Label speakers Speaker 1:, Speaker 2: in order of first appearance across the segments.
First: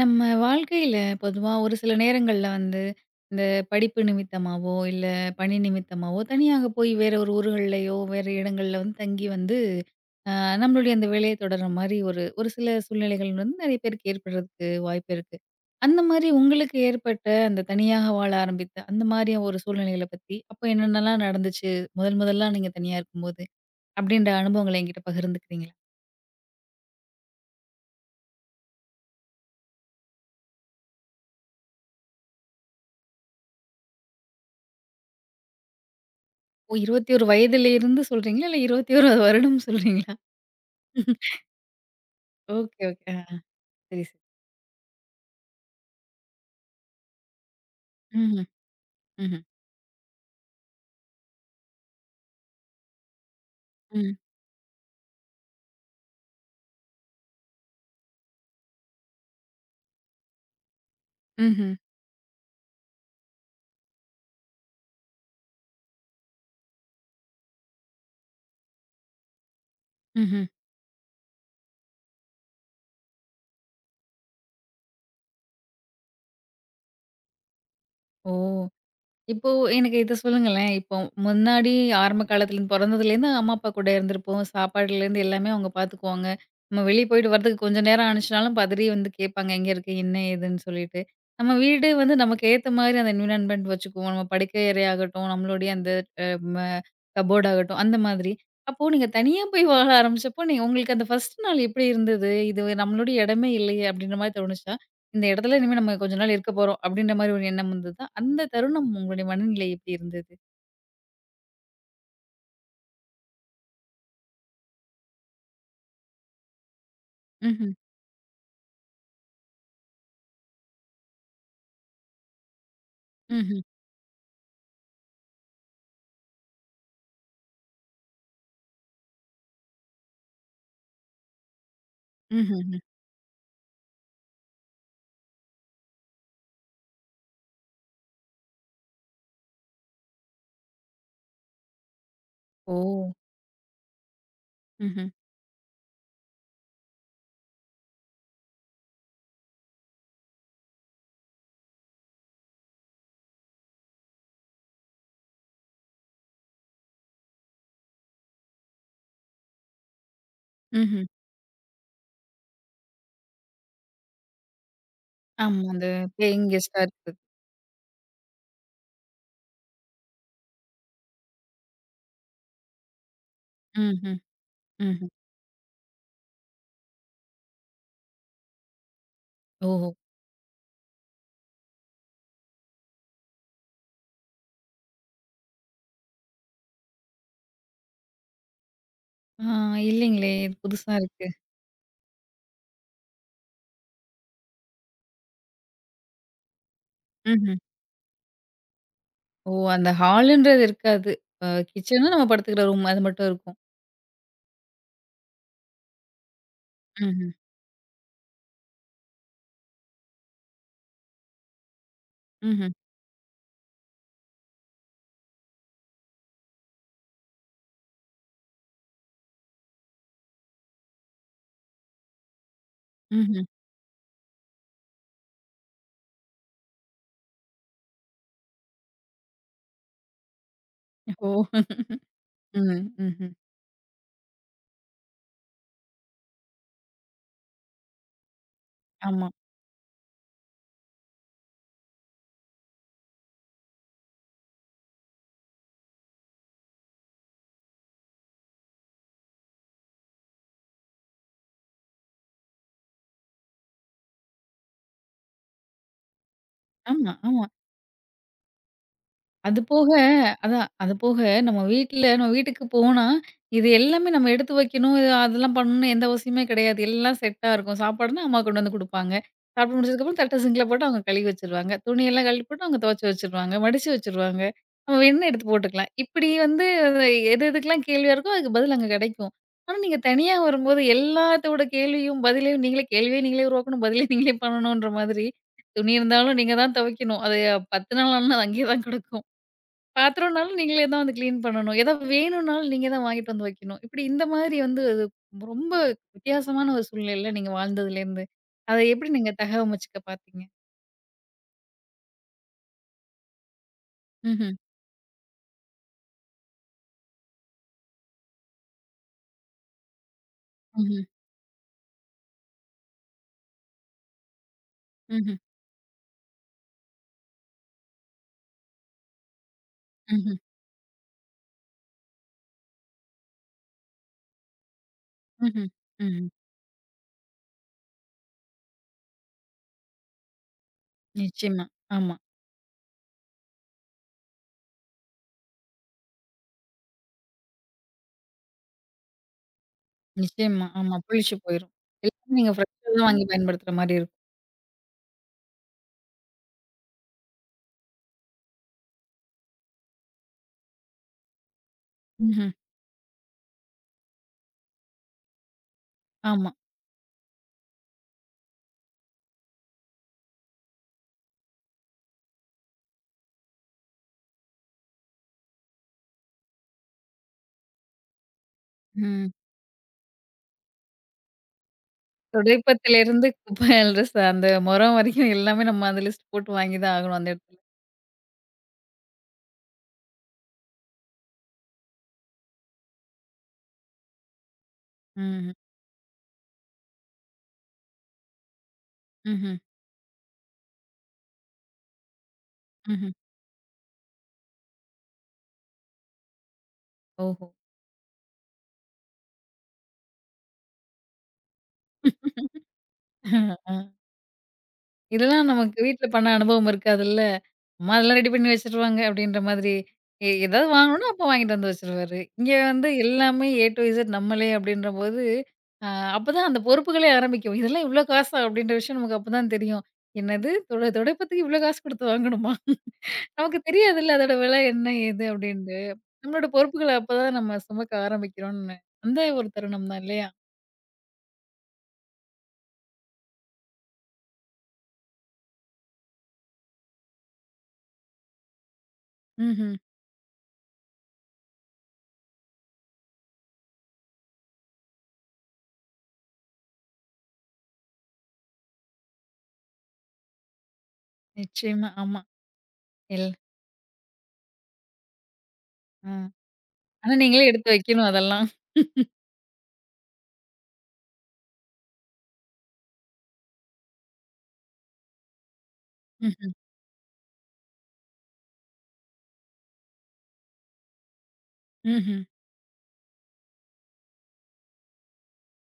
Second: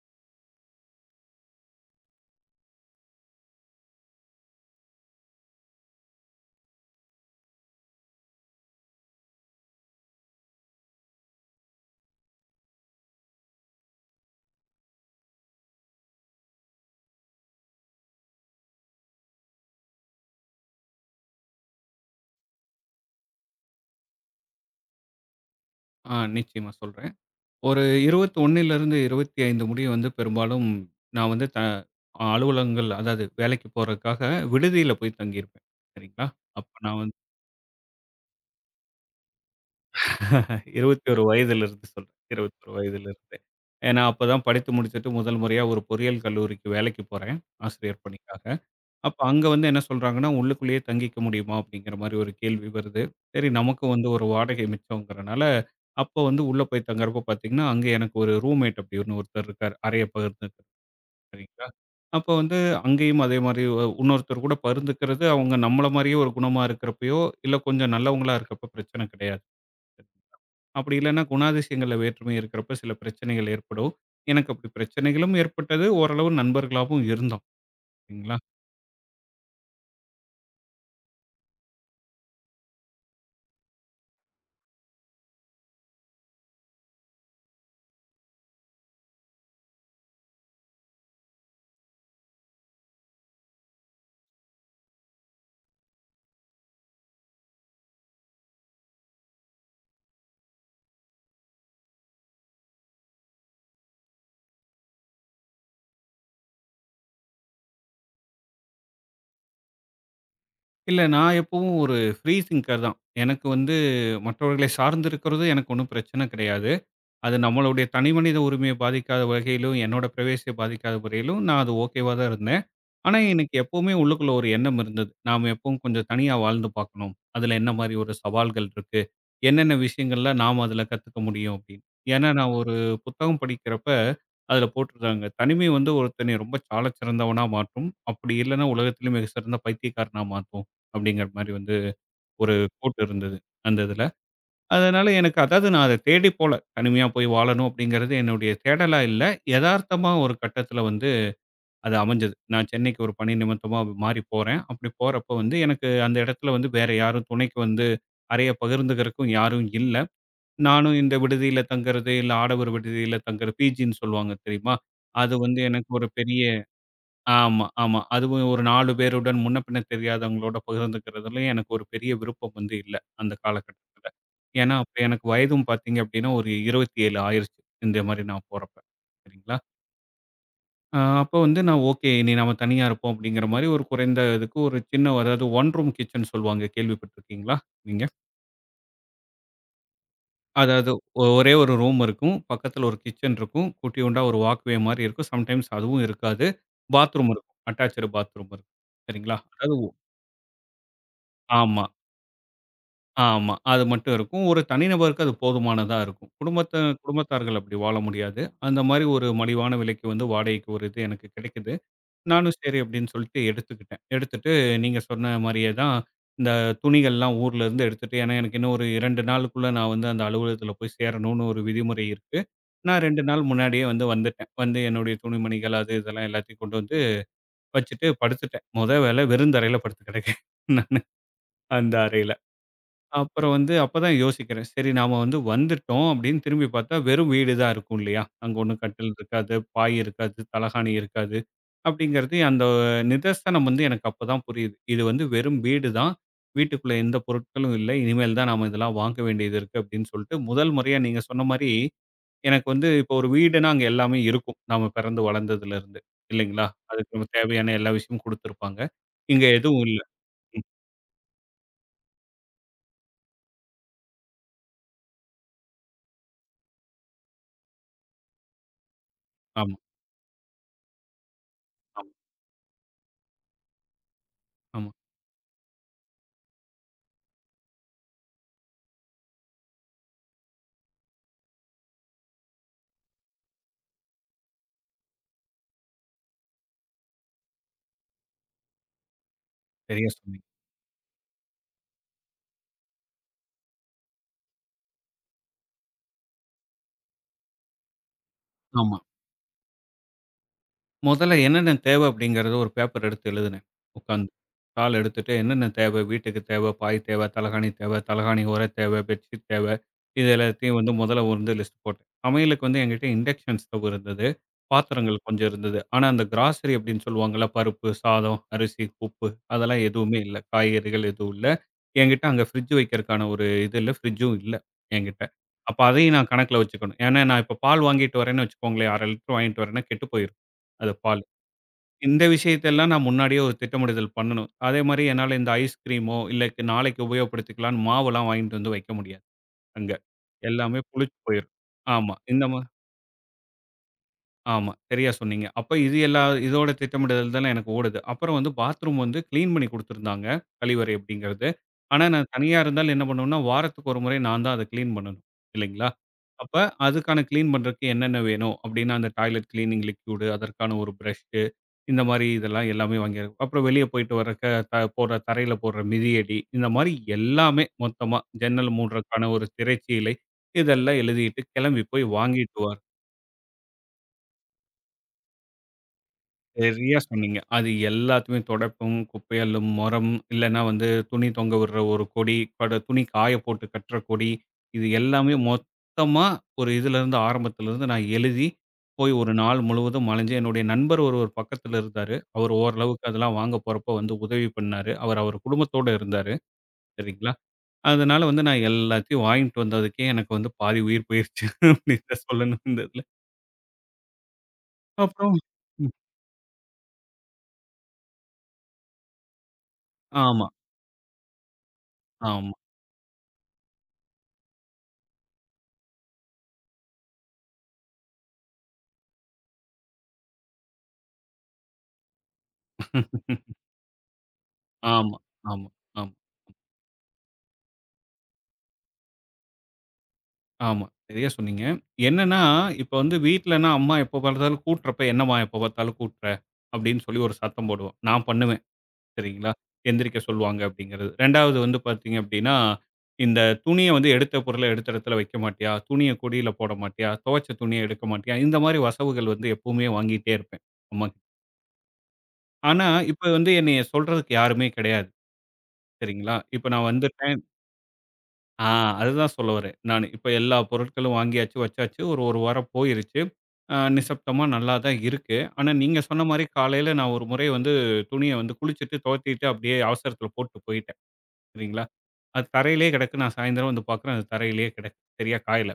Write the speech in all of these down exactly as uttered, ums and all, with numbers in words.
Speaker 1: நம்ம வாழ்க்கையில பொதுவா ஒரு சில நேரங்கள்ல வந்து, இந்த படிப்பு நிமித்தமாவோ, இல்ல பணி நிமித்தமாவோ, தனியாக போய் வேற ஒரு ஊர்கள்லயோ, வேற இடங்கள்ல வந்து தங்கி வந்து, அ நம்மளுடைய அந்த வேலைய தொடர்ற மாரி ஒரு ஒரு சில சூழ்நிலைகள் வந்து நெறைய பேருக்கு ஏற்படுறதுக்கு வாய்ப்பு இருக்கு. அந்த மாரி உங்களுக்கு ஏற்பட்ட அந்த தனியாக வாழ ஆரம்பித்த அந்த மாரி ஒரு சூழ்நிலைகள பத்தி, அப்ப என்னென்னலாம் நடந்துச்சு? முதல் முதலா நீங்க தனியா இருக்கும்போது, அப்படின்ற அனுபவங்கள என்கிட்ட பகிர்ந்துக்கிறீங்களா?
Speaker 2: ஆ நிச்சயமா சொல்றேன். ஒரு இருபத்தி ஒன்றிலிருந்து இருபத்தி ஐந்து முடிய வந்து பெரும்பாலும் நான் வந்து த அலுவலகங்கள், அதாவது வேலைக்கு போறதுக்காக விடுதியில போய் தங்கியிருப்பேன். சரிங்களா? அப்ப
Speaker 1: ஓ!
Speaker 2: நான் வந்து
Speaker 1: இருபத்தி ஒன்று வயதிலிருந்து சொல்றீங்களா? இல்ல இருபத்தி ஒன்று வருடம் சொல்றீங்களா?
Speaker 2: இருபத்தி ஒன்று வயதிலிருந்து சொல்றேன். இருபத்தி ஒன்று
Speaker 1: ஓகே, ஓகே. ஆ
Speaker 2: வயதிலிருந்து. ஏன்னா,
Speaker 1: சரி, சரி.
Speaker 2: அப்பதான் படித்து முடிச்சுட்டு முதல் முறையா ஒரு பொறியியல் கல்லூரிக்கு வேலைக்கு போறேன். ஆசிரியர் பணிக்காக.
Speaker 1: ம்ஹ்ம்.
Speaker 2: அப்ப
Speaker 1: ம்ஹ்ம்.
Speaker 2: அங்க வந்து என்ன சொல்றாங்கன்னா, உள்ளுக்குள்ளேயே தங்கிக்க முடியுமா? அப்படிங்கிற மாரி ஒரு கேள்வி வருது. சரி, நமக்கும் வந்து
Speaker 1: ம்.
Speaker 2: ஒரு வாடகை மிச்சம்ங்கிறனால, அப்போ வந்து உள்ள போய் தங்குறப்ப பார்த்தீங்கன்னா, அங்க எனக்கு ஒரு ரூம்மேட் அப்படின்னு ஒருத்தர் இருக்காரு. அறைய பகிர்ந்துக்க, சரிங்களா?
Speaker 1: ம்ஹ்ம்.
Speaker 2: அப்போ வந்து அங்கேயும் அதே மாரி ஒ இன்னொருத்தர் கூட பகிர்ந்துக்கிறது, அவங்க நம்மள மாரியே ஒரு குணமா இருக்கிறப்பயோ, இல்ல கொஞ்சம் நல்லவங்களா இருக்கப்ப பிரச்சனை கிடையாது.
Speaker 1: ம்ஹ்ம்.
Speaker 2: அப்படி இல்லன்னா குணாதிசயங்கள்ல வேற்றுமை இருக்கிறப்ப சில பிரச்சனைகள் ஏற்படும். எனக்கு அப்படி பிரச்சனைகளும் ஏற்பட்டது. ஓரளவு நண்பர்களாவும் இருந்தோம்.
Speaker 1: ஓ!
Speaker 2: சரிங்களா?
Speaker 1: இப்போ எனக்கு இத சொல்லுங்களேன். இப்போ முன்னாடி ஆரம்ப காலத்துலருந்து பொறந்ததுலேருந்து அம்மா, அப்பா கூட இருந்திருப்போம். சாப்பாடுலேருந்து எல்லாமே அவங்க பார்த்துக்குவாங்க. நம்ம வெளிய போயிட்டு வரதுக்கு கொஞ்சம் நேரம் ஆனுச்சுனாலும் பதறி வந்து கேட்பாங்க, "எங்க இருக்க? என்ன ஏதுன்னு?" சொல்லிட்டு. நம்ம வீடு வந்து நமக்கு ஏத்த மாரி அந்த என்விரான்மென்ட் வச்சுக்குவோம். நம்ம படுக்கை அறை ஆகட்டும், நம்மளுடைய அந்த அ கபோர்ட் ஆகட்டும் அந்த மாதிரி. அப்போ நீங்க தனியா போய் வாழ ஆரம்பிச்சப்போ, நீ உங்களுக்கு அந்த ஃபர்ஸ்ட் நாள் எப்படி இருந்தது? இது நம்மளுடைய இடமே இல்லையே! அப்படின்ற மாரி தோணுச்சா? இந்த இடத்துல இனிமே நம்ம கொஞ்ச நாள் இருக்க போறோம் அப்படின்ற மாரி ஒரு எண்ணம் வந்ததா? அந்த தருணம் உங்களுடைய மனநிலை எப்படி இருந்தது?
Speaker 2: இல்ல. நான் எப்பவும் ஒரு ஃப்ரீ திங்கர் தான். எனக்கு வந்து மற்றவர்களை சார்ந்து இருக்கிறது எனக்கு ஒண்ணும் பிரச்சனை கிடையாது. அது
Speaker 1: ம்ஹ்ம்.
Speaker 2: நம்மளுடைய தனிமனித உரிமையை பாதிக்காத வகையிலும், என்னோட பிரைவசிய பாதிக்காத வரையிலும் நான் அது ஓகேவா தான் இருந்தேன். ஆனா, எனக்கு
Speaker 1: ம்ஹ்ம்.
Speaker 2: எப்பவுமே உள்ளுக்குள்ள ஒரு எண்ணம் இருந்தது. நாம எப்பவும் கொஞ்சம் தனியா வாழ்ந்து பார்க்கணும். அதுல என்ன மாரி ஒரு சவால்கள் இருக்கு? என்னென்ன விஷயங்கள்ல நாம அதுல கத்துக்க முடியும் அப்படின்னு. ஏன்னா, நான் ஒரு
Speaker 1: ம்ஹ்ம்.
Speaker 2: புத்தகம் படிக்கிறப்ப, அதுல போட்டிருந்தாங்க. தனிமை வந்து ஒருத்தனை ரொம்ப சாலச் சிறந்தவனா மாற்றும். அப்படி இல்லன்னா உலகத்திலே மிகச் சிறந்த பைத்தியக்காரனா மாற்றும். அப்படிங்கிற மாரி வந்து ஒரு
Speaker 1: ஓ!
Speaker 2: கோட் இருந்தது அந்த இதுல. அதனால
Speaker 1: ம்ஹ்ம்.
Speaker 2: எனக்கு, அதாவது, நான் அத தேடிப் போல. தனிமையா போய் வாழணும் அப்படிங்கிறது என்னுடைய தேடலா இல்ல. எதார்த்தமா ஒரு கட்டத்துல வந்து அது அமைஞ்சது. நான் சென்னைக்கு ஒரு பணி நிமித்தமா மாறி போறேன். அப்படி போறப்ப வந்து எனக்கு அந்த இடத்துல வந்து வேற யாரும் துணைக்கு வந்து அறைய பகிர்ந்துக்கிறதுக்கும் யாரும் இல்ல. நானும்
Speaker 1: ம்ஹ்ம்.
Speaker 2: இந்த விடுதியில தங்குறது, இல்ல ஆடவர் விடுதியில தங்குற பிஜின்னு சொல்லுவாங்க, தெரியுமா? அது வந்து
Speaker 1: ஆமா. அந்த
Speaker 2: எனக்கு ஒரு பெரிய
Speaker 1: பேயிங் கெஸ்ட்டா இருக்குது.
Speaker 2: ஆமா, ஆமா. அதுவும் ஒரு நான்கு பேருடன் முன்ன பின்ன தெரியாதவங்களோட பகிர்ந்துக்கிறதுலயும் எனக்கு ஒரு பெரிய விருப்பம் வந்து இல்ல அந்த காலகட்டத்துல.
Speaker 1: ம்ஹ்ம்.
Speaker 2: ஏன்னா, அப்ப
Speaker 1: ம்ஹ்ம்.
Speaker 2: எனக்கு வயதும் பார்த்தீங்க அப்படின்னா ஒரு இருபத்தி ஏழு ஆயிருச்சு. இந்த மாரி நான் போறப்ப. சரிங்களா?
Speaker 1: ஓஹோ!
Speaker 2: அ அப்போ வந்து நான் ஓகே. இனி நம்ம தனியா இருப்போம் அப்படிங்கிற மாரி ஒரு குறைந்த இதுக்கு ஒரு சின்ன, அதாவது, ஒன் ரூம் கிட்சன் சொல்லுவாங்க. கேள்விப்பட்டுருக்கீங்களா நீங்க?
Speaker 1: ஆ இல்லைங்களே! இது
Speaker 2: அதாவது,
Speaker 1: புதுசா இருக்கு.
Speaker 2: ஒ- ஒரே ஒரு ரூம் இருக்கும். பக்கத்துல ஒரு கிட்சன் இருக்கும். குட்டியூண்டா ஒரு வாக்வே மாரி இருக்கும். சம்டைம்ஸ் அதுவும் இருக்காது. பாத்ரூம் இருக்கும்.
Speaker 1: ம்ஹ்ம்.
Speaker 2: அட்டாச்டு பாத்ரூம் இருக்கும். சரிங்களா?
Speaker 1: ஓ!
Speaker 2: அதாவது,
Speaker 1: அந்த ஹால்ன்றது இருக்காது. அ
Speaker 2: ஆமா,
Speaker 1: கிச்சனும் நம்ம படுத்துக்கிற ரூம் அது மட்டும்
Speaker 2: ஆமா.
Speaker 1: இருக்கும்.
Speaker 2: அது மட்டும் இருக்கும். ஒரு தனிநபருக்கு அது போதுமானதா இருக்கும். குடும்பத்த
Speaker 1: ம்ஹ்ம்.
Speaker 2: குடும்பத்தார்கள் அப்படி வாழ முடியாது. அந்த மாரி ஒரு மலிவான விலைக்கு வந்து வாடகைக்கு ஒரு இது எனக்கு கிடைக்குது. நானும்
Speaker 1: ம்ஹ்ம்.
Speaker 2: சரி அப்படின்னு சொல்லிட்டு எடுத்துக்கிட்டேன். எடுத்துட்டு நீங்க சொன்ன மாரியே தான் இந்த துணிகள்லாம் ஊர்ல இருந்து எடுத்துட்டு, ஏன்னா எனக்கு இன்னும் ஒரு இரண்டு நாளுக்குள்ள நான் வந்து அந்த அலுவலகத்தில போய் சேரணும்னு ஒரு விதிமுறை இருக்கு. நான் இரண்டு
Speaker 1: ம்ஹ்ம்.
Speaker 2: நாள் முன்னாடியே வந்து வந்துட்டேன். வந்து என்னுடைய துணிமணிகள் அது இதெல்லாம் எல்லாத்தையும் கொண்டு வந்து வச்சுட்டு படுத்துட்டேன். மொத வேலை வெறுந்தரையில படுத்து கிடக்கேன் நானு
Speaker 1: ஓ!
Speaker 2: அந்த அறையில.
Speaker 1: ம். ம்ஹ்ம்.
Speaker 2: அப்புறம் வந்து அப்பதான் யோசிக்கிறேன். சரி, நாம வந்து வந்துட்டோம் அப்படின்னு திரும்பி பார்த்தா, வெறும் வீடு தான் இருக்கும், இல்லையா? அங்க ஒண்ணும் கட்டில்
Speaker 1: ஆமா.
Speaker 2: இருக்காது, பாய் இருக்காது, தலகாணி இருக்காது. அப்படிங்கிறது அந்த நிதர்சனம் வந்து எனக்கு அப்பதான் புரியுது. இது வந்து வெறும் வீடு தான். வீட்டுக்குள்ள எந்த பொருட்களும் இல்லை. இனிமேல் தான் நாம இதெல்லாம் வாங்க வேண்டியது இருக்கு அப்படின்னு சொல்லிட்டு, முதல் முறையா நீங்க சொன்ன மாரி எனக்கு வந்து இப்போ ஒரு வீடுனா அங்க எல்லாமே இருக்கும். நாம பிறந்து வளர்ந்ததுல இருந்து இல்லைங்களா?
Speaker 1: ஆமா,
Speaker 2: அதுக்கு நமக்கு
Speaker 1: ஆமா.
Speaker 2: தேவையான எல்லா விஷயமும் குடுத்திருப்பாங்க. இங்க
Speaker 1: அது
Speaker 2: எதுவும்
Speaker 1: போக
Speaker 2: இல்ல. ம்.
Speaker 1: அதான். அது போக நம்ம வீட்ல நம்ம வீட்டுக்கு போனா, இது எல்லாமே நம்ம எடுத்து வைக்கணும், இது அதெல்லாம் பண்ணணும்னு எந்த அவசியமே கிடையாது. எல்லாம் செட்டா இருக்கும். சாப்பாடுனா அம்மா கொண்டு வந்து குடுப்பாங்க.
Speaker 2: ஆமா,
Speaker 1: சாப்பிட்டு முடிச்சதுக்கப்புறம் தட்ட சிங்க்ல போட்டு அவங்க கழுவி வச்சுருவாங்க.
Speaker 2: ஆமா,
Speaker 1: துணியெல்லாம் கழுவி போட்டு அவங்க துவைச்சு வச்சுருவாங்க. மடிச்சு வச்சுருவாங்க.
Speaker 2: ஆமா.
Speaker 1: நம்ம வேணும்னா எடுத்து போட்டுக்கலாம். இப்படி வந்து எது எதுக்கெல்லாம் கேள்வியா இருக்கோ, அதுக்கு பதில் அங்க கிடைக்கும். ஆனா நீங்க தனியா வரும்போது எல்லாத்தோட கேள்வியும், பதிலையும் நீங்களே கேள்வியே நீங்களே உருவாக்கணும், பதிலே நீங்களே பண்ணணுன்ற மாதிரி, துணி இருந்தாலும் நீங்க தான் துவைக்கணும். அது பத்து நாள் ஆனாலும் அது அங்கேயே தான் கிடக்கும்.
Speaker 2: சரியா சொன்னீங்க.
Speaker 1: பாத்திரம்னாலும் நீங்களே தான் வந்து கிளீன் பண்ணணும். ஏதாவது வேணும்னாலும் நீங்க தான் வாங்கிட்டு வந்து வைக்கணும். இப்படி இந்த மாதிரி வந்து அது ரொம்ப வித்தியாசமான ஒரு சூழ்நிலையில நீங்க வாழ்ந்ததுலேருந்து, அத
Speaker 2: ஆமா.
Speaker 1: எப்படி நீங்க தகவமைச்சுக்க பாத்தீங்க?
Speaker 2: முதல்ல என்னென்ன தேவை அப்படிங்கிறத ஒரு பேப்பர் எடுத்து எழுதினேன் உட்காந்து.
Speaker 1: ம்ஹ்ம்.
Speaker 2: தாள் எடுத்துட்டு என்னென்ன தேவை? வீட்டுக்கு தேவை, பாய் தேவை, தலகாணி தேவை, தலகாணி உறை தேவை, பெட்ஷீட் தேவை. இது எல்லாத்தையும் வந்து
Speaker 1: ம்ஹ்ம்.
Speaker 2: முதல்ல வந்து லிஸ்ட் போட்டேன். சமையலுக்கு வந்து என்கிட்ட இண்டக்ஷன் ஸ்டவ் இருந்தது. பாத்திரங்கள்
Speaker 1: ம்ஹ்ம்.
Speaker 2: கொஞ்சம் இருந்தது. ஆனா, அந்த கிராசரி அப்படின்னு சொல்லுவாங்கல்ல, பருப்பு, சாதம், அரிசி, உப்பு அதெல்லாம் எதுவுமே இல்ல.
Speaker 1: ம்ஹ்ம்.
Speaker 2: காய்கறிகள் எதுவும் இல்ல. என்கிட்ட அங்க ஃப்ரிட்ஜ் வைக்கிறதுக்கான ஒரு இது இல்ல. ஃப்ரிட்ஜும் இல்ல என்கிட்ட.
Speaker 1: ம்ஹ்ம்.
Speaker 2: அப்ப அதையும்
Speaker 1: ம்ஹ்ம்.
Speaker 2: நான் கணக்குல வச்சுக்கணும். ஏன்னா, நான் இப்ப பால் வாங்கிட்டு வரேன்னு வச்சுக்கோங்களேன், அரை லிட்டர் வாங்கிட்டு வரேன்னா கெட்டுப் போயிரும். அது பால்.
Speaker 1: நிச்சயமா. ஆமா.
Speaker 2: இந்த விஷயத்தெல்லாம் நான் முன்னாடியே ஒரு திட்டமிடுதல் பண்ணணும். அதே மாரி என்னால இந்த ஐஸ்கிரீமோ, இல்ல நாளைக்கு உபயோகப்படுத்திக்கலாம்ன்னு மாவெல்லாம் வாங்கிட்டு வந்து வைக்க முடியாது அங்க.
Speaker 1: நிச்சயமா.
Speaker 2: எல்லாமே
Speaker 1: ஆமா.
Speaker 2: புளிச்சு
Speaker 1: புளிச்சு
Speaker 2: போயிரும்.
Speaker 1: போயிரும்.
Speaker 2: ஆமா.
Speaker 1: எல்லாமே
Speaker 2: இந்த
Speaker 1: நீங்க
Speaker 2: மா
Speaker 1: ஃப்ரெஷ்ஷா தான் வாங்கி பயன்படுத்துற மாரி இருக்கும்.
Speaker 2: ஆமா. சரியா சொன்னீங்க. அப்ப இது எல்லா இதோட திட்டமிடுதல் தானே எனக்கு ஓடுது. அப்புறம் வந்து பாத்ரூம் வந்து கிளீன் பண்ணி குடுத்துருந்தாங்க. கழிவறை அப்படிங்கிறது. ஆனா, நான்
Speaker 1: ம்ஹ்ம்.
Speaker 2: தனியா இருந்தாலும் என்ன பண்ணுவேன்னா, வாரத்துக்கு ஒரு முறை நான் தான் அத கிளீன் பண்ணணும். இல்லைங்களா?
Speaker 1: ஆமா.
Speaker 2: அப்ப அதுக்கான கிளீன் பண்றதுக்கு என்னென்ன வேணும்? அப்படின்னா, அந்த டாய்லெட் கிளீனிங் லிக்விட், அதற்கான ஒரு பிரஷ்ஷு, இந்த மாரி இதெல்லாம், எல்லாமே வாங்கிரு. அப்புறம் வெளிய போயிட்டு வர்றக்க த போடுற, தரையில போடுற மிதியடி, இந்த மாரி எல்லாமே மொத்தமா, ஜன்னல் மூடுறதுக்கான
Speaker 1: ம்.
Speaker 2: ஒரு திரைச்சீலை, இதெல்லாம் எழுதிட்டு கிளம்பி போய் வாங்கிட்டு,
Speaker 1: துடைப்பத்திலிருந்து குப்பை அள்ளுற ச அந்த மொறம் வரைக்கும் எல்லாமே நம்ம அந்த லிஸ்ட் போட்டு வாங்கி தான்
Speaker 2: சரியா
Speaker 1: ஆகணும் அந்த
Speaker 2: சொன்னீங்க.
Speaker 1: இடத்துல.
Speaker 2: அது எல்லாத்தையுமே துடைப்பும், குப்பை அள்ளும் மொறம், இல்லன்னா வந்து துணி தொங்க விடுற ஒரு கொடி, பட துணி காய போட்டு கட்டுற கொடி, இது எல்லாமே
Speaker 1: ம்ஹ்ம்.
Speaker 2: மொத்தமா ஒரு இதுலேருந்து, ஆரம்பத்துலேருந்து நான் எழுதி, போய் ஒரு
Speaker 1: ம்ஹ்ம்.
Speaker 2: நாள் முழுவதும் அலைஞ்சு. என்னுடைய நண்பர் ஒருவர் பக்கத்துல இருந்தாரு. அவர் ஓரளவுக்கு
Speaker 1: ம்ஹ்ம்.
Speaker 2: அதெல்லாம் வாங்க போறப்போ வந்து உதவி பண்ணாரு. அவர் அவர் குடும்பத்தோட இருந்தாரு. சரிங்களா?
Speaker 1: ஓஹோ!
Speaker 2: அதனால வந்து நான் எல்லாத்தையும் வாங்கிட்டு வந்ததுக்கே எனக்கு வந்து பாதி உயிர் போயிருச்சு அப்படின்னு தான் சொல்லணும் இந்த இதுல. அப்புறம்
Speaker 1: இதெல்லாம் நமக்கு
Speaker 2: ம்.
Speaker 1: வீட்ல பண்ண அனுபவம் இருக்காதுல்ல. அம்மா அதெல்லாம் ரெடி பண்ணி வச்சுருவாங்க அப்டின்ற மாதிரி. எ
Speaker 2: ஆமா,
Speaker 1: ஏதாவது வாங்கணும்னா அப்பா வாங்கிட்டு வந்து வச்சுருவாரு. இங்க
Speaker 2: ஆமா.
Speaker 1: வந்து எல்லாமே ஏ டூ இசட் நம்மளே அப்டின்றபோது, அ அப்பதான் அந்த பொறுப்புகளே ஆரம்பிக்கும். இதெல்லாம் இவ்ளோ காசா? அப்டின்ற விஷயம் நமக்கு அப்பதான் தெரியும். என்னது துடை துடைப்பத்துக்கு இவ்ளோ காசு குடுத்து வாங்கணுமா? நமக்கு தெரியாதுல்ல அதோட விலை என்ன?
Speaker 2: ஆமா,
Speaker 1: ஏது?
Speaker 2: ஆமா,
Speaker 1: அப்டின்ட்டு.
Speaker 2: ஆமா,
Speaker 1: நம்மளோட பொறுப்புகள அப்பதான் நம்ம சுமக்க ஆரம்பிக்கிறோம்னு. அந்த ஒரு தருணம் தான் இல்லையா?
Speaker 2: ஆமா. சரியா சொன்னீங்க. என்னன்னா, இப்ப வந்து வீட்லனா அம்மா எப்ப பார்த்தாலும் கூட்டுறப்ப, "என்னம்மா எப்ப பார்த்தாலும் கூட்டுற?" அப்படின்னு சொல்லி ஒரு சத்தம் போடுவோம். நான் பண்ணுவேன், சரிங்களா?
Speaker 1: ம்ஹ்ம்.
Speaker 2: எந்திரிக்க சொல்லுவாங்க அப்படிங்கிறது. இரண்டாவது வந்து பார்த்தீங்க அப்படின்னா, இந்த துணிய வந்து எடுத்த பொருள எடுத்த இடத்துல வைக்க மாட்டியா? துணிய கொடியில போட மாட்டியா? துவைச்ச துணிய எடுக்க மாட்டியா? இந்த மாரி வசவுகள் வந்து எப்பவுமே வாங்கிட்டே இருப்பேன் அம்மாகிட்ட.
Speaker 1: நிச்சயமா. ஆமா.
Speaker 2: ஆனா, இப்ப
Speaker 1: எல்
Speaker 2: வந்து என்னைய சொல்றதுக்கு யாருமே கிடையாது.
Speaker 1: அ.
Speaker 2: சரிங்களா? இப்ப நான்
Speaker 1: ஆனா
Speaker 2: வந்துட்டேன்.
Speaker 1: நீங்களே எடுத்து வைக்கணும் அதெல்லாம்.
Speaker 2: ஆ அதுதான் சொல்ல வரேன். நானு. இப்ப எல்லா பொருட்களும் வாங்கியாச்சு, வச்சாச்சு. ஒரு 1 வாரம் போயிருச்சு. அ நிசப்தமா நல்லா தான் இருக்கு. ஆனா, நீங்க சொன்ன மாரி காலையில நான் ஒரு முறை வந்து துணிய வந்து குளிச்சுட்டு, துவத்திட்டு அப்படியே அவசரத்துல போட்டு போயிட்டேன். சரிங்களா?
Speaker 1: ம்ஹ்ம்.
Speaker 2: அது தரையிலேயே கிடக்கு. நான் சாயந்தரம் வந்து பார்க்குறேன், அது தரையிலேயே கிடக்கு. சரியா காயல.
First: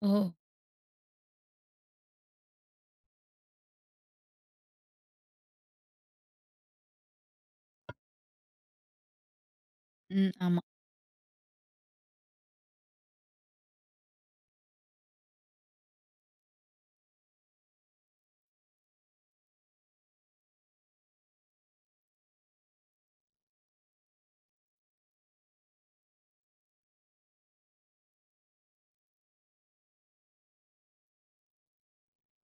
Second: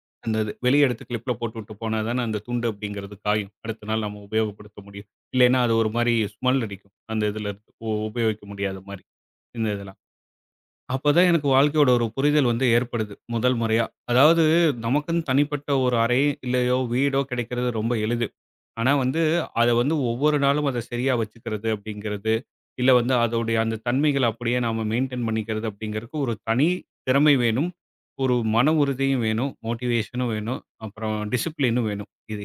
Speaker 1: ஓ!
Speaker 2: அந்த இது வெளிய எடுத்து கிளிப்ல போட்டுவிட்டு போனா தானே அந்த துண்டு அப்படிங்கிறது காயும். அடுத்த நாள் நம்ம உபயோகப்படுத்த முடியும். இல்லைன்னா அது ஒரு மாரி ஸ்மெல் அடிக்கும் அந்த இதுல. உபயோகிக்க முடியாத மாரி, இந்த இதுல.
Speaker 1: ம். ஆமா.
Speaker 2: அப்பதான் எனக்கு வாழ்க்கையோட ஒரு புரிதல் வந்து ஏற்படுது முதல் முறையா. அதாவது, நமக்குன்னு தனிப்பட்ட ஒரு அறை, இல்லையோ வீடோ கிடைக்கிறது ரொம்ப எளிது. ஆனா வந்து அத வந்து ஒவ்வொரு நாளும் அத சரியா வச்சுக்கிறது அப்படிங்கிறது, இல்ல வந்து அதோடைய அந்த தன்மைகள அப்படியே நாம மெயின்டெயின் பண்ணிக்கிறது அப்படிங்கிறதுக்கு ஒரு தனி திறமை வேணும். ஒரு மன உறுதியும் வேணும், மோட்டிவேஷனும் வேணும், அப்புறம் டிசிப்ளினும் வேணும். இது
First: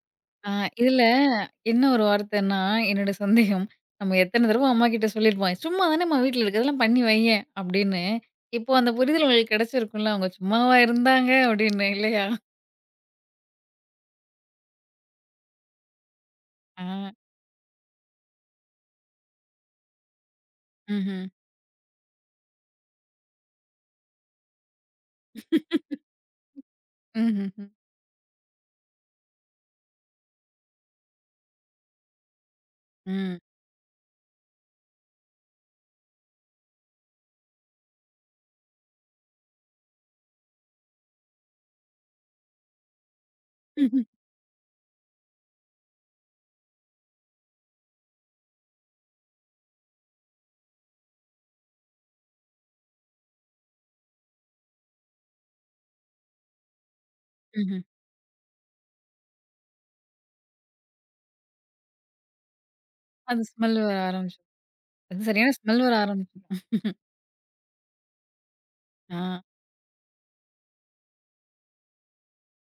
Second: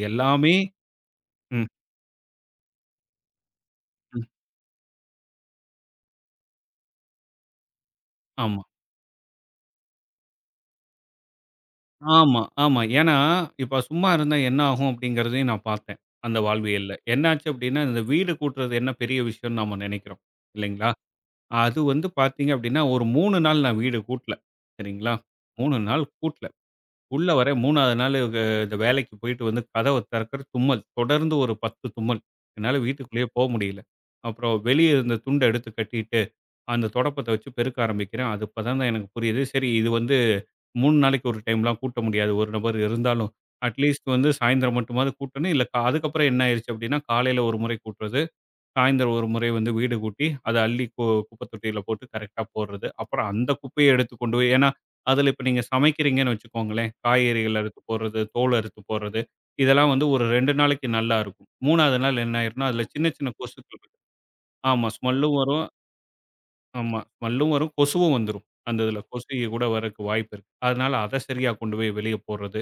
Speaker 1: ஆ
Speaker 2: எல்லாமே
Speaker 1: இதுல
Speaker 2: ம்,
Speaker 1: என்ன ஒரு வார்த்தைன்னா, என்னோட சந்தேகம். நம்ம
Speaker 2: ம்.
Speaker 1: எத்தன தடவ அம்மாகிட்ட சொல்லியிருப்போம். "சும்மா தானேம்மா வீட்ல இருக்கு. அதெல்லாம் பண்ணி வையேன்" அப்படின்னு.
Speaker 2: ஆமா.
Speaker 1: இப்போ அந்த புரிதல் உங்களுக்கு கிடைச்சிருக்கும்ல. அவங்க சும்மாவா இருந்தாங்க அப்படின்னு இல்லையா?
Speaker 2: ஆமா, ஆமா. ஏன்னா, இப்ப சும்மா இருந்தா என்ன ஆகும் அப்படிங்கிறதையும் நான் பார்த்தேன் அந்த வாழ்வியல்ல.
Speaker 1: ஆ.
Speaker 2: என்னாச்சு அப்படின்னா, இந்த வீடு கூட்டுறது என்ன பெரிய விஷயம்னு நாம நெனைக்கிறோம். இல்லைங்களா?
Speaker 1: ம்ஹ்ம்.
Speaker 2: அது வந்து பார்த்தீங்க அப்படின்னா, ஒரு மூன்று நாள் நான் வீடு கூட்டல. சரிங்களா? மூன்று நாள் கூட்டல. உள்ள
Speaker 1: ம்ஹ்ஹ்ம்.
Speaker 2: வரேன்
Speaker 1: ம்.
Speaker 2: மூன்றாவது நாள், க இந்த வேலைக்கு போயிட்டு வந்து, கதவ திறக்கிற தும்மல். தொடர்ந்து ஒரு பத்து தும்மல். என்னால வீட்டுக்குள்ளேயே
Speaker 1: ம்.
Speaker 2: போ முடியல. அப்புறம் வெளிய இருந்த துண்ட எடுத்து கட்டிட்டு அந்த துடைப்பத்த வச்சு பெருக்க ஆரம்பிக்கிறேன். அது அப்பதான் தான் எனக்கு புரியுது. சரி இது வந்து மூன்று நாளைக்கு ஒரு டைம்லாம் கூட்ட முடியாது. ஒரு நபர் இருந்தாலும்.
Speaker 1: ம்ஹ்ம்.
Speaker 2: அட்லீஸ்ட் வந்து சாயந்திரம் மட்டுமாவது கூட்டணும். இல்ல கா அதுக்கப்புறம் என்ன ஆயிருச்சு அப்டின்னா, காலையில ஒரு முறை கூட்டுறது. சாயந்திரம் ஒரு முறை வந்து வீடு கூட்டி, அத அள்ளி கு குப்பை தொட்டியில போட்டு கரெக்ட்டா போடுறது. அப்புறம் அந்த குப்பைய எடுத்து கொண்டு போய், ஏன்னா, அதில இப்ப நீங்க சமைக்கிறீங்கன்னு வச்சுக்கோங்களேன், காய்கறிகள் அறுத்து
Speaker 1: ம்ஹ்ம்.
Speaker 2: போடுறது, தோல் அறுத்து போடுறது. இதெல்லாம் வந்து ஒரு இரண்டு நாளைக்கு நல்லா இருக்கும். மூன்றாவது நாள் என்ன ஆயிரும்னா, அதில சின்ன சின்ன
Speaker 1: அது ஸ்மெல்
Speaker 2: கொசுக்கள்.
Speaker 1: வர ஆரம்பிச்சுரும்.
Speaker 2: ஆமா.
Speaker 1: அது
Speaker 2: ஸ்மெல்லும்
Speaker 1: சரியான
Speaker 2: வரும்.
Speaker 1: ஸ்மெல் வர ஆரம்பிச்சுரும்.
Speaker 2: ஆமா. ஸ்மெல்லும் வரும், கொசுவும் வந்துரும். அந்த இதுல
Speaker 1: ஆ.
Speaker 2: கொசு கூட வரக்கு வாய்ப்பு இருக்கு. அதனால அத சரியா கொண்டு போய் வெளிய போடுறது.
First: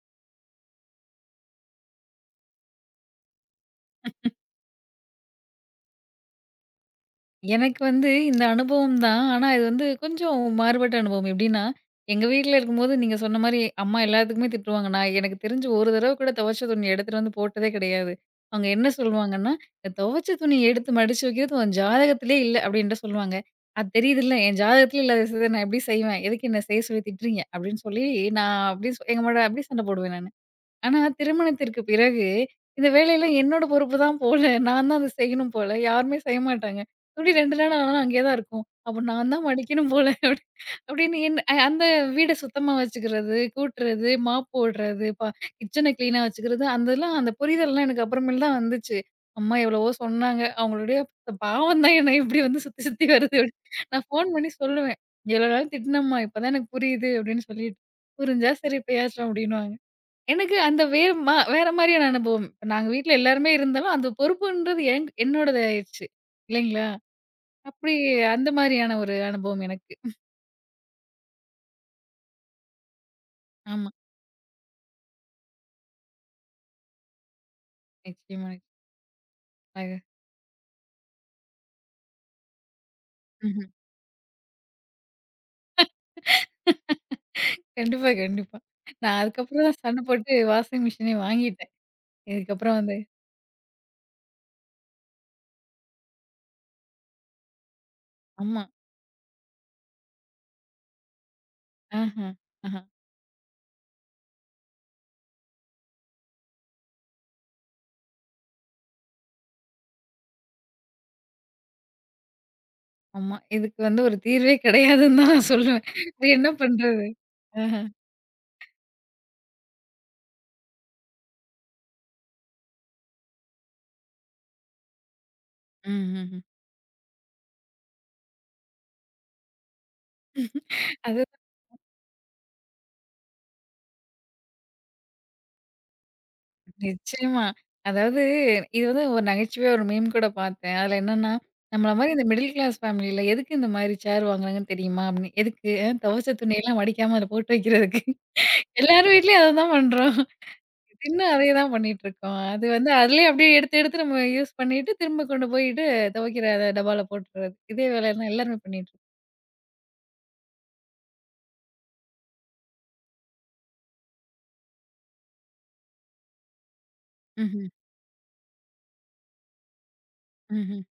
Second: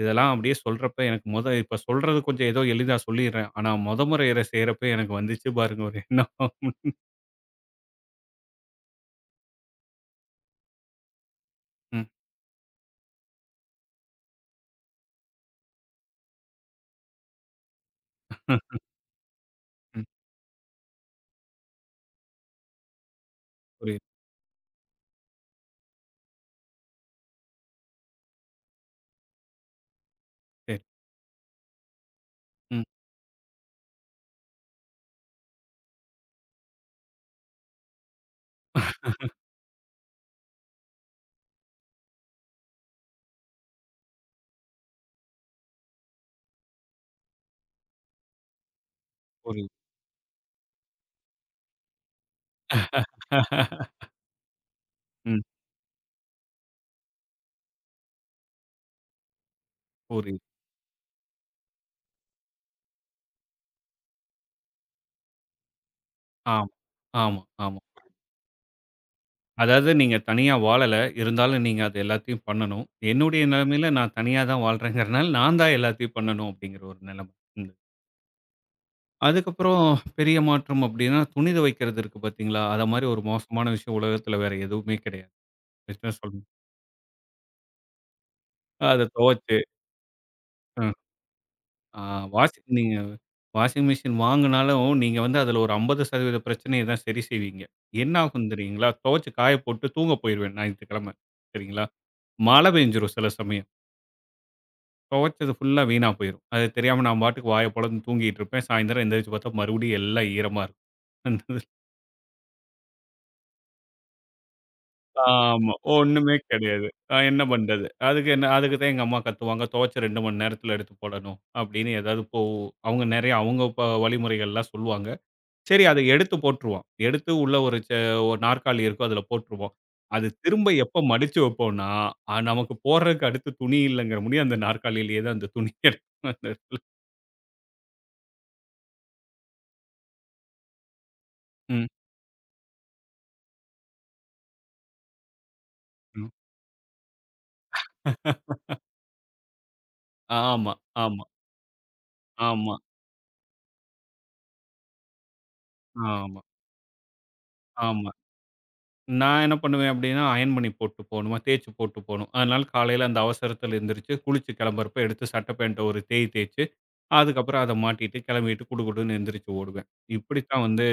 Speaker 2: இதெல்லாம் அப்படியே சொல்றப்ப எனக்கு மொத, இப்ப சொல்றது கொஞ்சம் ஏதோ எளிதா சொல்லிர்றேன். ஆனா மொத முறை இத செய்றப்ப எனக்கு வந்துச்சு பாருங்க ஒரு எண்ணம்.
Speaker 1: எனக்கு வந்து இந்த அனுபவம் தான். ஆனா இது வந்து கொஞ்சம் மாறுபட்ட அனுபவம். எப்படின்னா,
Speaker 2: ம்,
Speaker 1: எங்க வீட்ல இருக்கும்போது நீங்க சொன்ன மாரி அம்மா எல்லாத்துக்குமே திட்டுவாங்க. நான் எனக்கு தெரிஞ்சு ஒரு தடவ கூட துவைச்ச துணி எடுத்துட்டு வந்து போட்டதே கிடையாது.
Speaker 2: ம்,
Speaker 1: அவங்க என்ன சொல்லுவாங்கன்னா, "இந்த
Speaker 2: ம்.
Speaker 1: "துவைச்ச துணிய எடுத்து மடிச்சு வைக்கிறது உன் ஜாதகத்திலே இல்ல" அப்படின்ட்டு சொல்லுவாங்க. "அது
Speaker 2: புரியுது.
Speaker 1: தெரியுதுல்ல, என் ஜாதகத்திலே இல்லாத விஷயத்த நான் எப்படி செய்வேன்? எதுக்கு என்ன செய்ய சொல்லி திட்டுறீங்க?" அப்படின்னு சொல்லி நான் அப்படி எங்க அம்மாட்ட அப்படி சண்டை போடுவேன் நானு.
Speaker 2: சரி.
Speaker 1: ஆனா, திருமணத்திற்கு பிறகு
Speaker 2: ம்.
Speaker 1: இந்த வேலையெல்லாம் என்னோட பொறுப்பு தான் போல. நான் தான் அத செய்யணும் போல. யாருமே செய்ய மாட்டாங்க. "எப்டி ரெண்டு நாள் ஆனாலும் அங்கேயே தான் இருக்கும். அப்ப நான் தான் மடிக்கணும் போல." அப்டி அப்டின்னு என் அ அந்த வீட சுத்தமா வச்சுக்கிறது, கூட்டுறது, மாப் போடுறது, ப கிச்சன கிளீனா வச்சுக்கிறது, அந்தெல்லாம் அந்த புரிதல்லாம் எனக்கு அப்புறமேல் தான் வந்துச்சு. அம்மா
Speaker 2: புரியுது.
Speaker 1: எவ்வளவோ சொன்னாங்க. அவங்களுடைய பாவம் தான் என்ன இப்டி வந்து சுத்தி சுத்தி வருது அப்டி. நான் ஃபோன் பண்ணி சொல்லுவேன்.
Speaker 2: ம்.
Speaker 1: "இவ்ளோ நாள் திட்டினம்மா, இப்ப தான் எனக்கு புரியுது" அப்டின்னு சொல்லிட்டு. "புரிஞ்சா சரிப்பயாச்சும்" அப்டின்னுவாங்க.
Speaker 2: புரியுது.
Speaker 1: எனக்கு அந்த வேற மா வேற மாரியான அனுபவம். இப்ப நாங்க வீட்ல எல்லாருமே இருந்தாலும், அந்த பொறுப்புன்றது என் என்னோடது ஆயிருச்சு.
Speaker 2: ஆமா,
Speaker 1: இல்லைங்களா?
Speaker 2: ஆமா, ஆமா.
Speaker 1: அப்படி அந்த மாரியான ஒரு அனுபவம்
Speaker 2: அதாவது
Speaker 1: எனக்கு.
Speaker 2: நீங்க தனியா வாழல. இருந்தாலும் நீங்க அது எல்லாத்தையும் பண்ணணும். என்னுடைய
Speaker 1: ஆமா.
Speaker 2: நிலைமையில நான் தனியா தான் வாழ்றேங்கிறனால, நான் தான் எல்லாத்தையும் பண்ணணும் அப்படிங்கிற ஒரு நிலைமை. இந்த
Speaker 1: நிச்சயமா,
Speaker 2: அதுக்கப்புறம்
Speaker 1: நிச்சயமாக.
Speaker 2: பெரிய மாற்றம் அப்படின்னா, துணி துவைக்கிறது இருக்கு, பார்த்தீங்களா? அத மாரி ஒரு
Speaker 1: ம்ஹ்ம்.
Speaker 2: மோசமான விஷயம் உலகத்தில வேற எதுவுமே கிடையாது. என்ன சொல்றது?
Speaker 1: கண்டிப்பா, கண்டிப்பா.
Speaker 2: அத
Speaker 1: நான்
Speaker 2: துவைச்சு
Speaker 1: அதுக்கப்புறம் தான் சண்டை போட்டு வாஷிங்
Speaker 2: ம்.
Speaker 1: மிஷினே வாங்கிட்டேன்.
Speaker 2: ஆ வாஷிங்
Speaker 1: இதுக்கப்புறம்
Speaker 2: நீங்க
Speaker 1: வந்து
Speaker 2: வாஷிங் மிஷின் வாங்குனாலும், நீங்க வந்து அதில ஒரு ஐம்பது சதவீதம் பிரச்சனைய தான் சரி செய்வீங்க. என்ன ஆகும்
Speaker 1: ஆமா.
Speaker 2: தெரியுங்களா? துவைச்சு காய போட்டு தூங்க போயிருவேன் ஞாயித்துக்கிழமை. சரிங்களா?
Speaker 1: ஆஹா,
Speaker 2: மழை
Speaker 1: ஆஹா.
Speaker 2: பெஞ்சிரும் சில சமயம். துவைச்சது ஃபுல்லா வீணா போயிரும். அது தெரியாம நான் பாட்டுக்கு வாய பொளந்து தூங்கிட்டு இருப்பேன். சாயந்தரம் எந்திரிச்சு பார்த்தா மறுபடியும் எல்லாம் ஈரமா இருக்கும்.
Speaker 1: ஆமா. இதுக்கு வந்து ஒரு தீர்வே கிடையாதுன்னு தான் நான்
Speaker 2: ஆமா.
Speaker 1: சொல்லுவேன். இது
Speaker 2: ஒண்ணுமே
Speaker 1: என்ன
Speaker 2: கிடையாது.
Speaker 1: பண்றது?
Speaker 2: அ என்ன
Speaker 1: ஆஹா.
Speaker 2: பண்றது? அதுக்கு என்ன, அதுக்கு தான் எங்க அம்மா கத்துவாங்க. துவைச்சு இரண்டு மணி நேரத்துல எடுத்து போடணும் அப்படின்னு ஏதாவது இப்போ, அவங்க நிறைய அவங்க ப வழிமுறைகள்லாம் சொல்லுவாங்க. சரி,
Speaker 1: ம்,
Speaker 2: அத
Speaker 1: ம்,
Speaker 2: எடுத்து
Speaker 1: ம்.
Speaker 2: போட்டுருவோம். எடுத்து உள்ள ஒரு ச ஒரு நாற்காலி இருக்கும். அதுல போட்டுருவோம். அது திரும்ப எப்ப
Speaker 1: அது
Speaker 2: மடிச்சு வைப்போம்னா, அ நமக்கு போடுறதுக்கு அடுத்து துணி இல்லங்கிற முடிய அந்த நாற்காலியிலேயே தான் அந்த துணி இருக்கும் அந்த இடத்துல.
Speaker 1: நிச்சயமா. அதாவது இது வந்து ஒரு நகைச்சுவையா ஒரு மீம் கூட பார்த்தேன். அதுல என்னன்னா,
Speaker 2: ம்.
Speaker 1: நம்மள மாரி இந்த மிடில் கிளாஸ் ஃபேமிலில எதுக்கு இந்த மாரி சேர் வாங்குறாங்கன்னு தெரியுமா? அப்படின்னு. எதுக்கு? அ துவச்ச துணியெல்லாம் மடிக்காம அதுல போட்டு வைக்கிறதுக்கு.
Speaker 2: ம்.
Speaker 1: எல்லார் வீட்லயும் அததான் பண்றோம்.
Speaker 2: ஆமா, ஆமா,
Speaker 1: இன்னும் அதே தான் பண்ணிட்டுருக்கோம். அது
Speaker 2: ஆமா,
Speaker 1: வந்து அதுலயே அப்படியே எடுத்து எடுத்து நம்ம யூஸ் பண்ணிட்டு, திரும்ப கொண்டு போயிட்டு
Speaker 2: ஆமா,
Speaker 1: துவைக்கிற அத டப்பால போட்டுறது. இதே
Speaker 2: ஆமா.
Speaker 1: வேலைய தான் எல்லாருமே பண்ணிட்டுருக்கோம்.
Speaker 2: நான் என்ன பண்ணுவேன் அப்படின்னா, அயர்ன் பண்ணி போட்டு போகணுமா, தேய்ச்சு போட்டு போணும். அதனால காலையில அந்த அவசரத்துல எந்திரிச்சு, குளிச்சு கிளம்புறப்ப எடுத்து சட்டை, பேண்ட்ட ஒரு தேய் தேய்ச்சு, அதுக்கப்புறம்
Speaker 1: ம்ஹ்ம்.
Speaker 2: அத மாட்டிட்டு கிளம்பிட்டு குடுகுடுன்னு எந்திரிச்சு ஓடுவேன். இப்படித்தான்
Speaker 1: ம்ஹ்ம்.
Speaker 2: வந்து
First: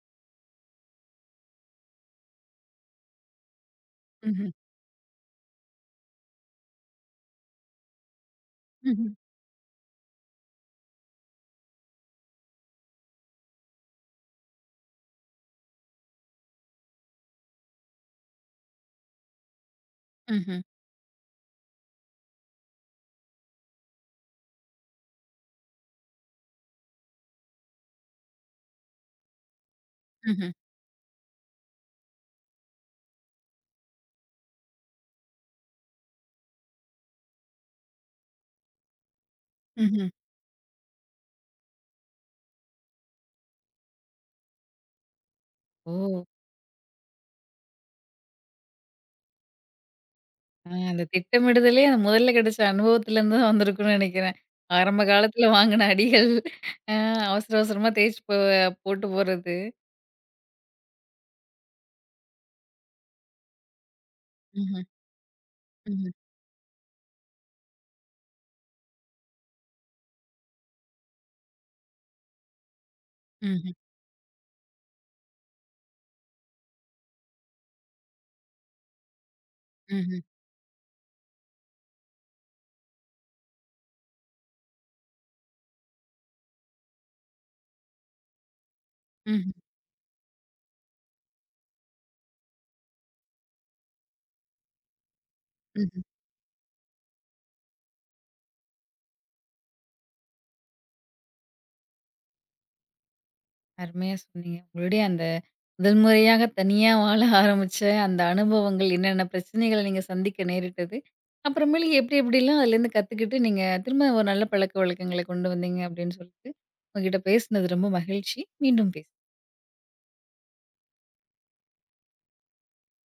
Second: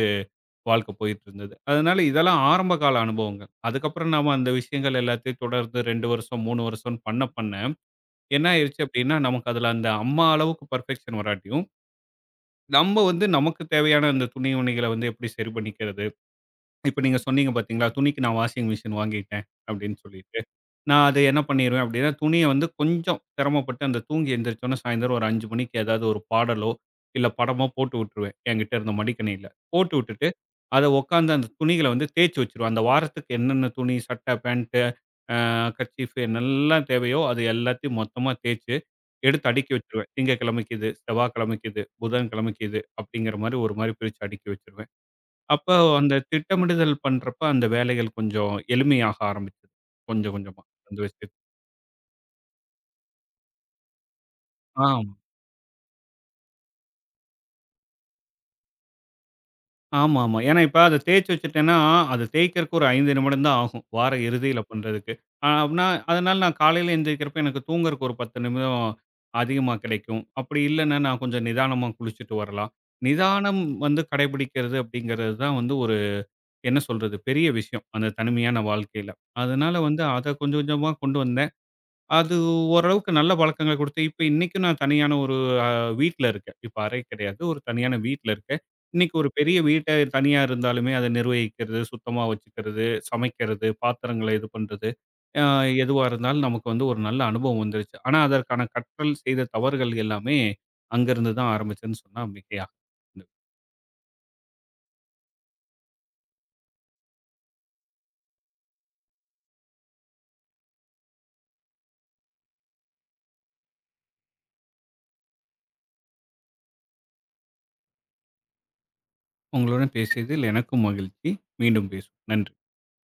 Speaker 2: வாழ்க்கை போயிட்டு இருந்தது. அதனால இதெல்லாம் ஆரம்ப கால அனுபவங்கள். அதுக்கப்புறம் நாம அந்த
Speaker 1: ம்ஹ்ம்.
Speaker 2: விஷயங்கள் எல்லாத்தையும் தொடர்ந்து இரண்டு வருஷம், மூன்று வருஷம்னு பண்ண பண்ண என்ன ஆயிருச்சு
Speaker 1: ம்ஹ்ம்.
Speaker 2: அப்படின்னா, நமக்கு அதுல அந்த அம்மா அளவுக்கு பெர்ஃபெக்ஷன் வராட்டியும், நம்ம வந்து நமக்கு தேவையான அந்த துணி, மணிகளை வந்து எப்படி சரி பண்ணிக்கிறது? இப்ப நீங்க சொன்னீங்க பார்த்தீங்களா, துணிக்கு நான் வாஷிங் மிஷின் வாங்கிட்டேன் அப்படின்னு சொல்லிட்டு.
Speaker 1: ம்ஹ்ம்.
Speaker 2: நான் அத என்ன பண்ணிருவேன் அப்படின்னா, துணிய வந்து கொஞ்சம் சிரமப்பட்டு, அந்த தூங்கி எந்திரிச்சோனே சாயந்தரம் ஒரு ஐந்து மணிக்கு ஏதாவது ஒரு பாடலோ, இல்ல படமோ போட்டு விட்டுருவேன் என்கிட்ட இருந்த மடிக்கணினில. போட்டு விட்டுட்டு,
Speaker 1: ம்ஹ்ம்.
Speaker 2: அத உட்காந்து அந்த துணிகள வந்து தேய்ச்சு வச்சுருவேன். அந்த வாரத்துக்கு என்னென்ன துணி, சட்டை, பேண்ட்டு, அ கர்ச்சீஃப் என்னெல்லாம் தேவையோ, அது எல்லாத்தையும் மொத்தமா தேய்ச்சு, எடுத்து அடுக்கி வச்சுருவேன்.
Speaker 1: ம்ஹ்ம்.
Speaker 2: திங்கட்கிழமைக்கு இது, செவ்வாய்க்கிழமைக்கு இது, புதன்கிழமைக்கு இது அப்படிங்கிற மாரி ஒரு மாரி பிரிச்சு அடுக்கி வச்சுருவேன். அப்போ அந்த
Speaker 1: ஓ!
Speaker 2: திட்டமிடுதல் பண்றப்ப அந்த வேலைகள் கொஞ்சம் எளிமையாக ஆரம்பிச்சது. கொஞ்சம் கொஞ்சமா.
Speaker 1: ஆ
Speaker 2: அந்த
Speaker 1: அந்த
Speaker 2: விஷயத்
Speaker 1: திட்டமிடுதலே அந்த முதல்ல கிடைச்ச அனுபவத்துலேருந்து தான் வந்திருக்கும்னு நினைக்கிறேன். ஆரம்ப
Speaker 2: ஆமா.
Speaker 1: காலத்துல வாங்குன அடிகள், அ அவசர அவசரமா தேய்ச்சு போ போட்டு போறது.
Speaker 2: ஆமா, ஆமா. ஏன்னா இப்ப அத தேய்ச்சு வச்சுட்டேன்னா, அது தேய்க்கிறக்கு ஒரு ஐந்து நிமிடம் தான் ஆகும் வார இறுதியில
Speaker 1: ம்ஹ்ம்,
Speaker 2: பண்றதுக்கு. அ அப்பனா
Speaker 1: ம்ஹ்ம்,
Speaker 2: அதனால நான் காலையில எந்திரிக்கிறப்ப எனக்கு தூங்குறக்கு ஒரு பத்து நிமிடம் அதிகமா கிடைக்கும். அப்படி இல்லன்னா, நான் கொஞ்சம் நிதானமா குளிச்சுட்டு வரலாம். நிதானம்
Speaker 1: ம்ஹ்ம்,
Speaker 2: வந்து கடைபிடிக்கிறது அப்படிங்கிறது தான் வந்து ஒரு, என்ன சொல்றது, பெரிய விஷயம் அந்த தனிமையான வாழ்க்கையில. அதனால வந்து
Speaker 1: ம்ஹ்ம்,
Speaker 2: அத கொஞ்சம் கொஞ்சமா கொண்டு வந்தேன். அது ஓரளவுக்கு நல்ல பழக்கங்கள குடுத்து, இப்ப இன்னைக்கும் நான் தனியான ஒரு அ வீட்ல இருக்கேன். இப்ப அறை கிடையாது. ஒரு தனியான வீட்ல இருக்கேன். இன்னைக்கு ஒரு
Speaker 1: ம்ஹ்ம்,
Speaker 2: பெரிய வீட்ட தனியா இருந்தாலுமே, அத நிர்வகிக்கிறது, சுத்தமா வச்சுக்கிறது, சமைக்கிறது, பாத்திரங்கள இது பண்றது, அ எதுவா
Speaker 1: ம்ஹ்ம்.
Speaker 2: இருந்தாலும் நமக்கு வந்து ஒரு நல்ல அனுபவம் வந்துருச்சு. ஆனா, அதற்கான கற்றல், செய்த தவறுகள் எல்லாமே அங்கருந்து தான் ஆரம்பிச்சதுன்னு சொன்னா மிகையாகும்.
Speaker 1: அருமையா சொன்னீங்க. உங்களுடைய அந்த முதல் முறையாக தனியா வாழ ஆரம்பிச்ச அந்த அனுபவங்கள், என்னென்ன பிரச்சனைகள நீங்க சந்திக்க நேரிட்டது, அப்புறமேலு எப்டி எப்டிலாம் அதுலேருந்து கத்துக்கிட்டு நீங்க திரும்ப ஒரு நல்ல பழக்கவழக்கங்கள கொண்டு வந்தீங்க அப்டின்னு சொல்லிட்டு, உங்ககிட்ட பேசினது ரொம்ப மகிழ்ச்சி. மீண்டும் பேசலாம்.
Speaker 2: உங்களுடன் பேசியதில் எனக்கும் மகிழ்ச்சி. மீண்டும் பேசுவோம். நன்றி.